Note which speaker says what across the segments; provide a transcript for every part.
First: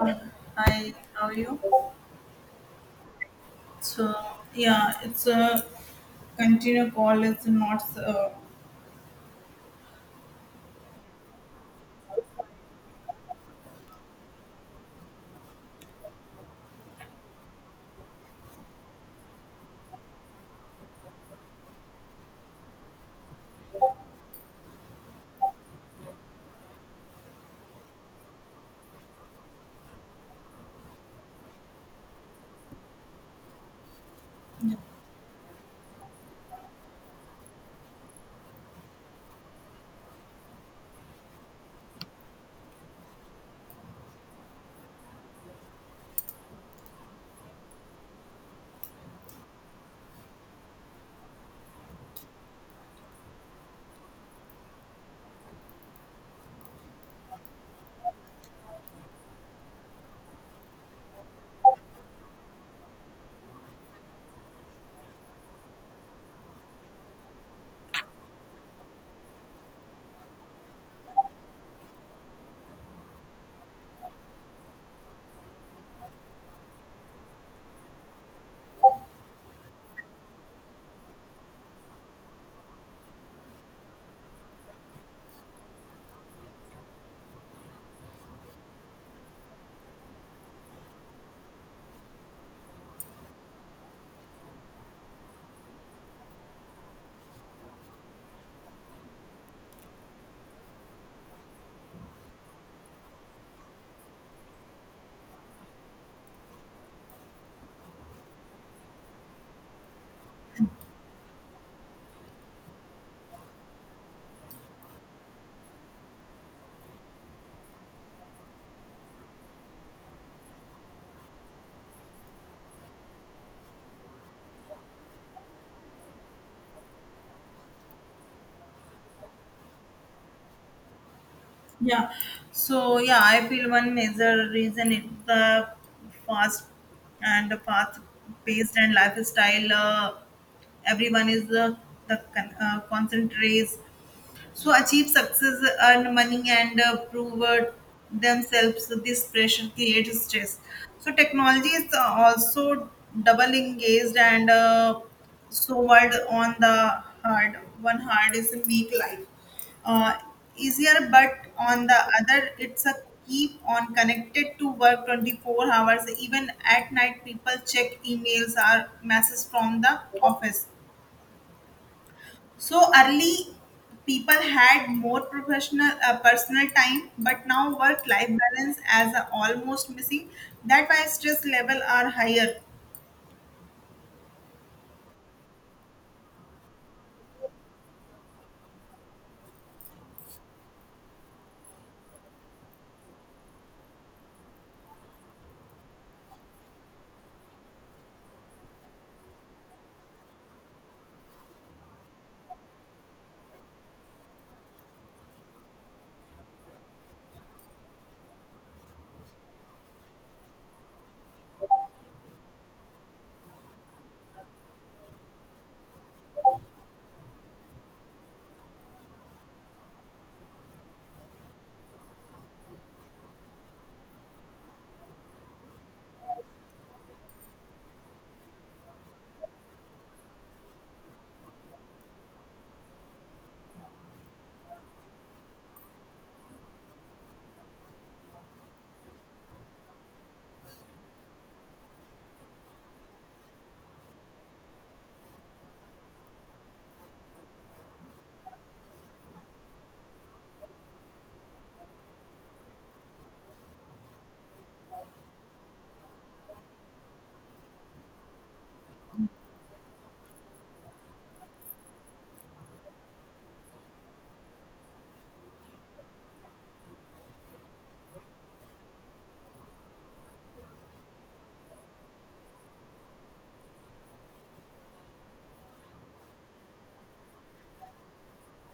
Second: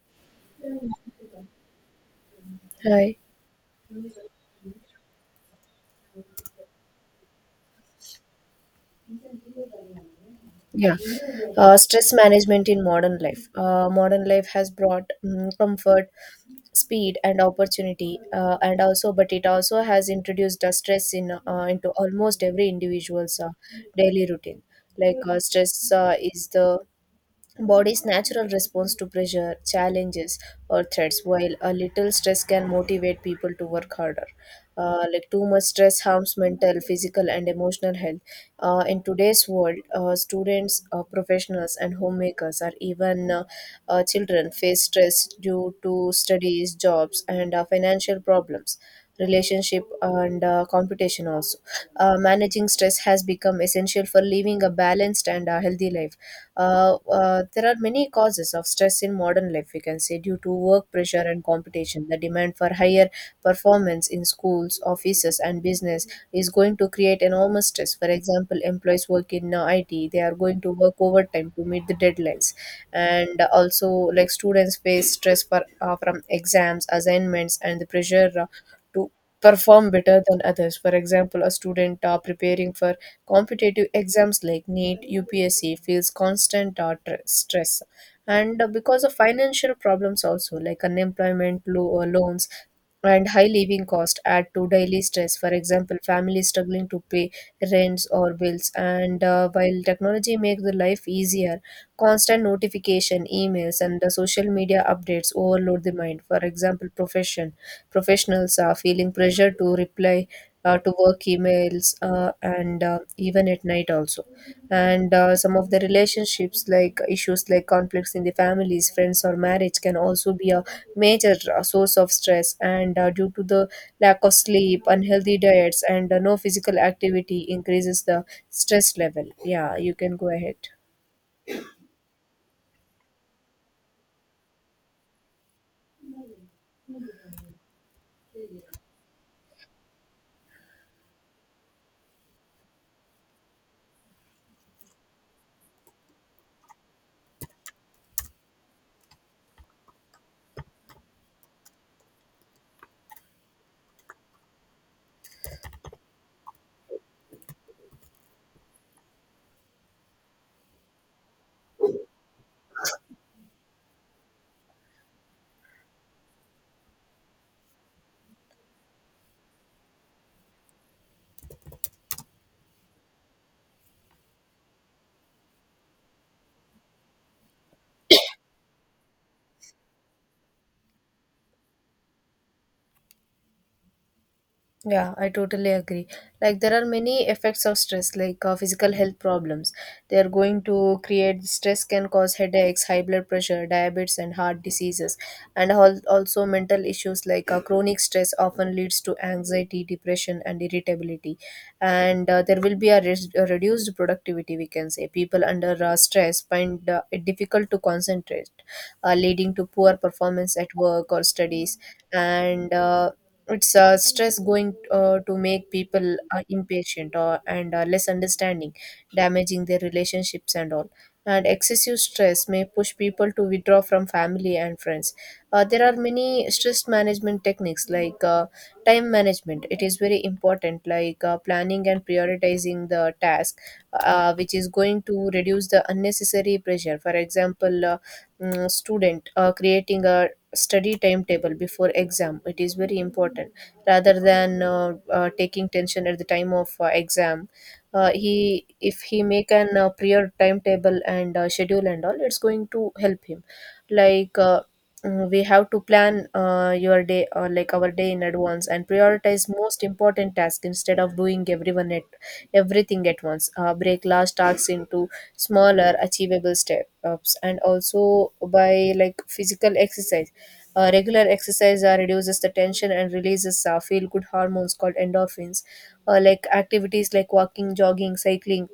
Speaker 1: Yeah. Hi, how are you?
Speaker 2: Hi.
Speaker 1: So yeah, it's a continue call. It's not
Speaker 2: Yeah. Stress management in modern life. Modern life has brought comfort, speed, and opportunity, but it also has introduced a stress in into almost every individual's daily routine. Stress is the body's natural response to pressure, challenges, or threats, while a little stress can motivate people to work harder. Like too much stress harms mental, physical, and emotional health. In today's world, students, professionals, and homemakers, or even children, face stress due to studies, jobs, and financial problems, relationship, and competition. Also, managing stress has become essential for living a balanced and healthy life. There are many causes of stress in modern life, we can say, due to work pressure and competition. The demand for higher performance in schools, offices, and business is going to create enormous stress. For example, employees work in IT, they are going to work overtime to meet the deadlines. And also, like students face stress from exams, assignments, and the pressure to perform better than others. For example, a student preparing for competitive exams like NEET, UPSC feels constant stress. And because of financial problems also like unemployment, loans, and high living cost add to daily stress. For example, families struggling to pay rents or bills. And while technology makes the life easier, constant notification, emails, and the social media updates overload the mind. For example, professionals are feeling pressure to reply to work emails and even at night also. And some of the relationships like issues like conflicts in the families, friends, or marriage can also be a major source of stress. And due to the lack of sleep, unhealthy diets, and no physical activity increases the stress level. Yeah, you can go ahead.
Speaker 1: yeah. So yeah, I feel one major reason is the fast and the fast paced and lifestyle. Everyone is the concentrates so achieve success, earn money, and prove themselves. So this pressure creates stress. So technology is also double engaged, and so what on the hard is make life uh, easier, but on the other it's a keep on connected to work 24 hours. Even at night people check emails or messages from the office. So early people had more professional personal time, but now work life balance as a almost missing. That why stress level are higher.
Speaker 2: Yeah, I totally agree. Like there are many effects of stress, like physical health problems. They are going to create stress, can cause headaches, high blood pressure, diabetes, and heart diseases, and also mental issues like chronic stress often leads to anxiety, depression, and irritability. And there will be a reduced productivity. We can say people under stress find it difficult to concentrate, leading to poor performance at work or studies and it's Stress going to make people impatient and less understanding, damaging their relationships and all. And excessive stress may push people to withdraw from family and friends. There are many stress management techniques, like time management. It is very important, like planning and prioritizing the task, which is going to reduce the unnecessary pressure. For example, mm, student creating a study timetable before exam, it is very important rather than taking tension at the time of exam. He if he make an prior timetable and schedule and all, it's going to help him. Like, we have to plan your day, or like, our day in advance and prioritize most important task instead of doing everyone at everything at once. Break large tasks into smaller achievable steps. And also, by like physical exercise, regular exercise reduces the tension and releases feel good hormones called endorphins. Like activities like walking, jogging, cycling,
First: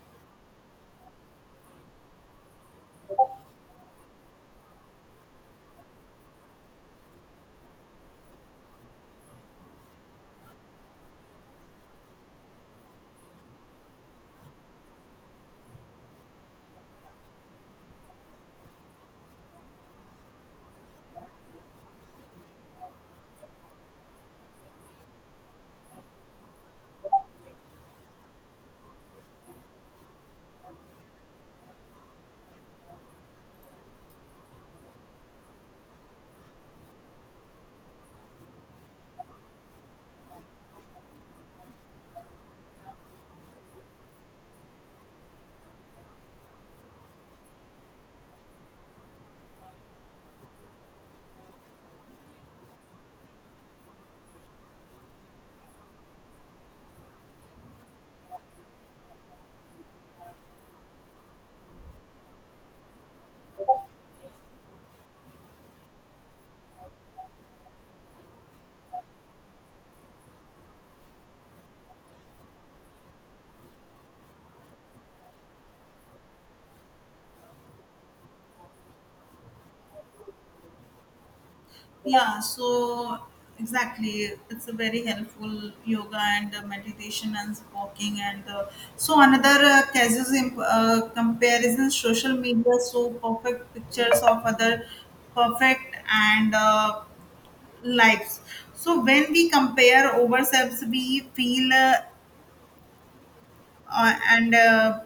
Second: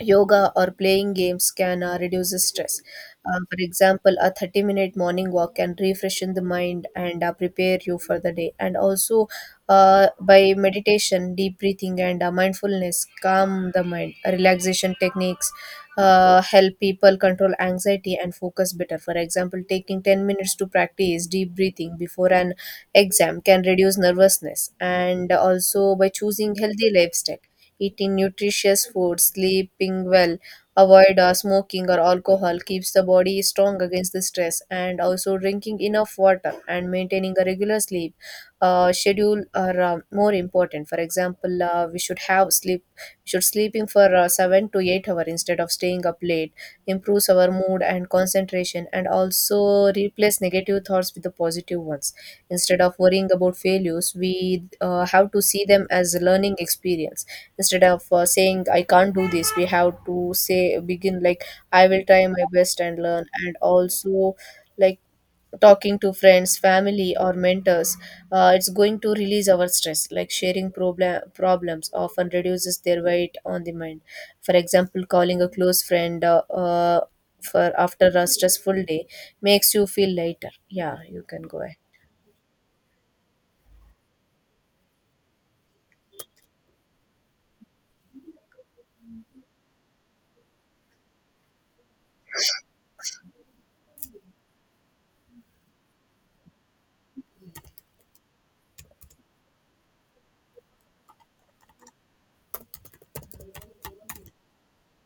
Speaker 2: yoga or playing games can reduce the stress. For example, a 30-minute morning walk can refreshen the mind and prepare you for the day. And also, by meditation, deep breathing, and mindfulness, calm the mind. Relaxation techniques help people control anxiety and focus better. For example, taking 10 minutes to practice deep breathing before an exam can reduce nervousness. And also, by choosing healthy lifestyle, eating nutritious food, sleeping well, avoid smoking or alcohol keeps the body strong against the stress. And also, drinking enough water and maintaining a regular sleep schedule are more important. For example, we should have sleep, we should sleeping for 7 to 8 hours instead of staying up late improves our mood and concentration. And also, replace negative thoughts with the positive ones. Instead of worrying about failures, we have to see them as a learning experience. Instead of saying I can't do this, we have to say, begin like I will try my best and learn. And also, like, talking to friends, family or mentors, it's going to release our stress. Like sharing problems often reduces their weight on the mind. For example, calling a close friend for, after a stressful day makes you feel lighter. Yeah, you can go ahead.
Speaker 1: Yeah, so exactly, it's a very helpful yoga and meditation and walking and so another casus in comparison social media. So perfect pictures of other perfect and lives. So when we compare ourselves, we feel and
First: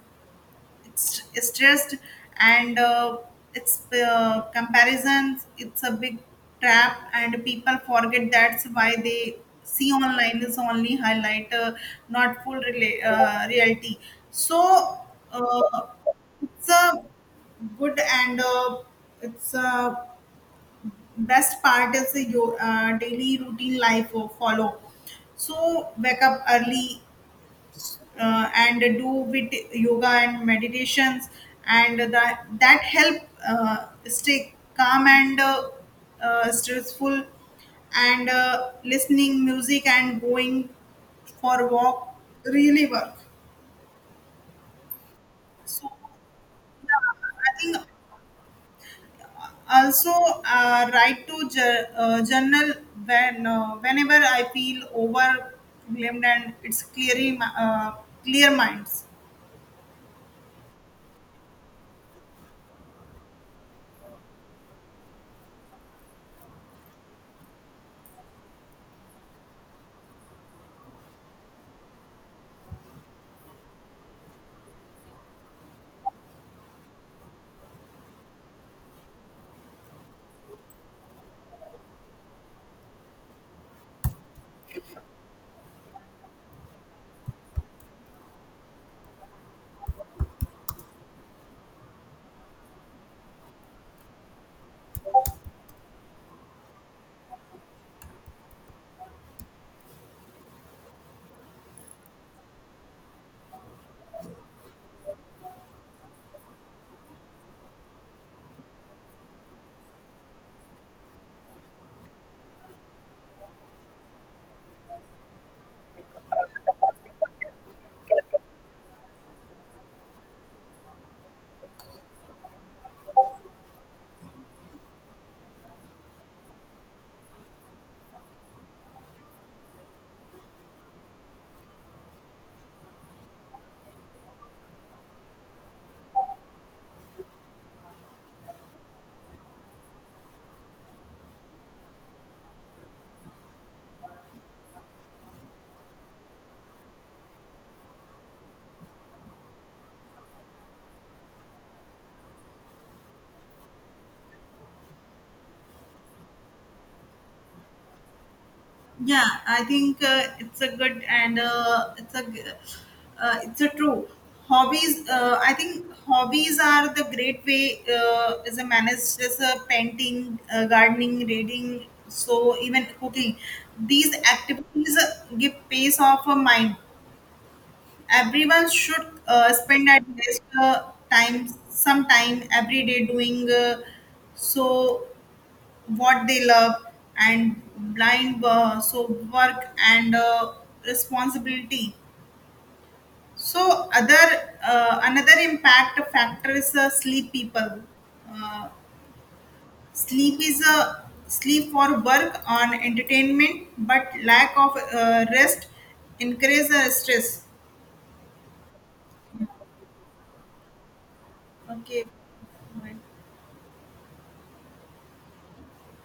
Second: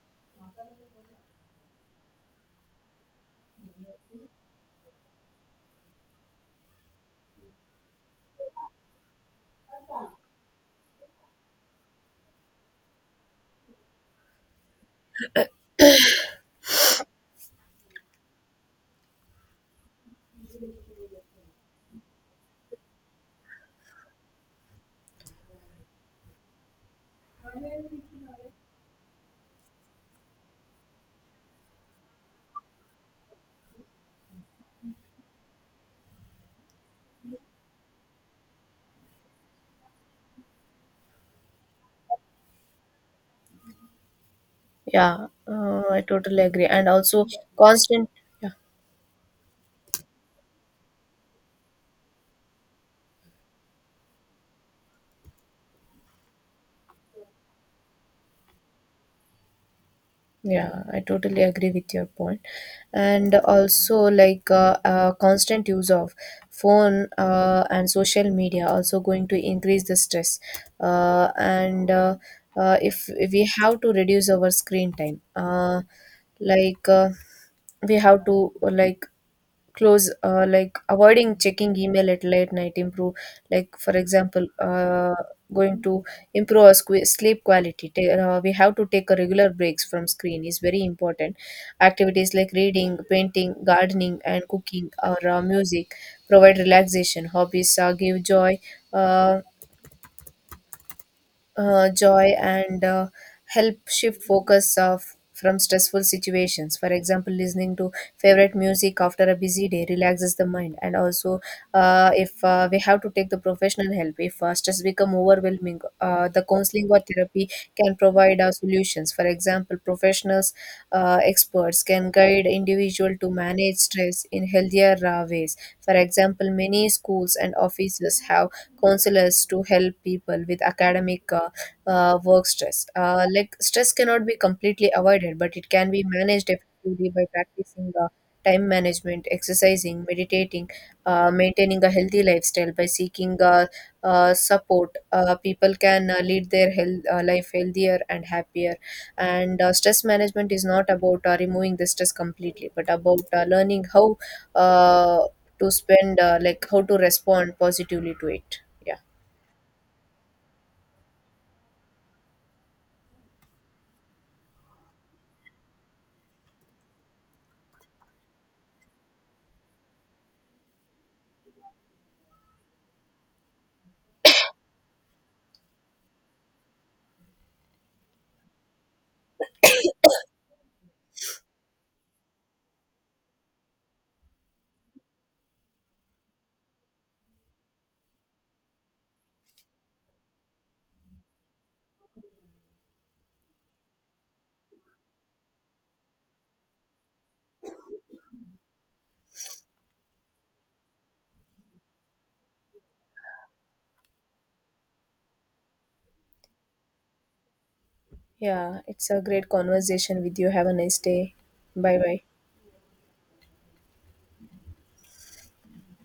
Speaker 1: it's stressed, and it's comparisons. It's a big trap, and people forget that's why they see online is only highlight, not reality. So uh, it's a good and it's a best part is the your daily routine life of follow. So wake up early, and do with yoga and meditations, and that help stay calm and stressful, and listening music and going for a walk really work.
Speaker 2: Yeah,
Speaker 1: So
Speaker 2: I totally agree. And
Speaker 1: yeah,
Speaker 2: also,
Speaker 1: I think
Speaker 2: constant yeah.
Speaker 1: also write to journal when whenever I feel overwhelmed and it's clearly clear minds.
Speaker 2: Yeah, I totally agree with your point. And also, like constant use of phone and social media also going to increase the stress. And if we have to reduce our screen time, like uh, we have to close avoiding checking email at late night improve, like, for example, going to improve our sleep quality. We have to take a regular breaks from screen, is very important. Activities like reading, painting, gardening and cooking or music provide relaxation. Hobbies give uh, joy and help shift focus of from stressful situations. For example, listening to favorite music after a busy day relaxes the mind. And also, if we have to take the professional help if stress become overwhelming. The counseling or therapy can provide solutions. For example, professionals, experts can guide individual to manage stress in healthier ways. For example, many schools and offices have counselors to help people with academic work stress. Like stress cannot be completely avoided, but it can be managed effectively by practicing time management, exercising, meditating, maintaining a healthy lifestyle, by seeking support. People can lead their life healthier and happier. And stress management is not about removing the stress completely, but about learning how uh, to spend like how to respond positively to it. Yeah.
Speaker 1: Yeah, I think it's a good and it's it's a true hobbies. I think hobbies are the great way as a manage as a painting, gardening, reading, so even cooking. These activities give pace of a mind. Everyone should spend at least time some time every day doing so what they love, and blind so work and responsibility. So other another impact factor is sleep. People uh, sleep is a sleep for work on entertainment, but lack of rest increases stress.
Speaker 2: Yeah, it's a great conversation with you. Have a nice day. Bye bye.
Speaker 1: Okay.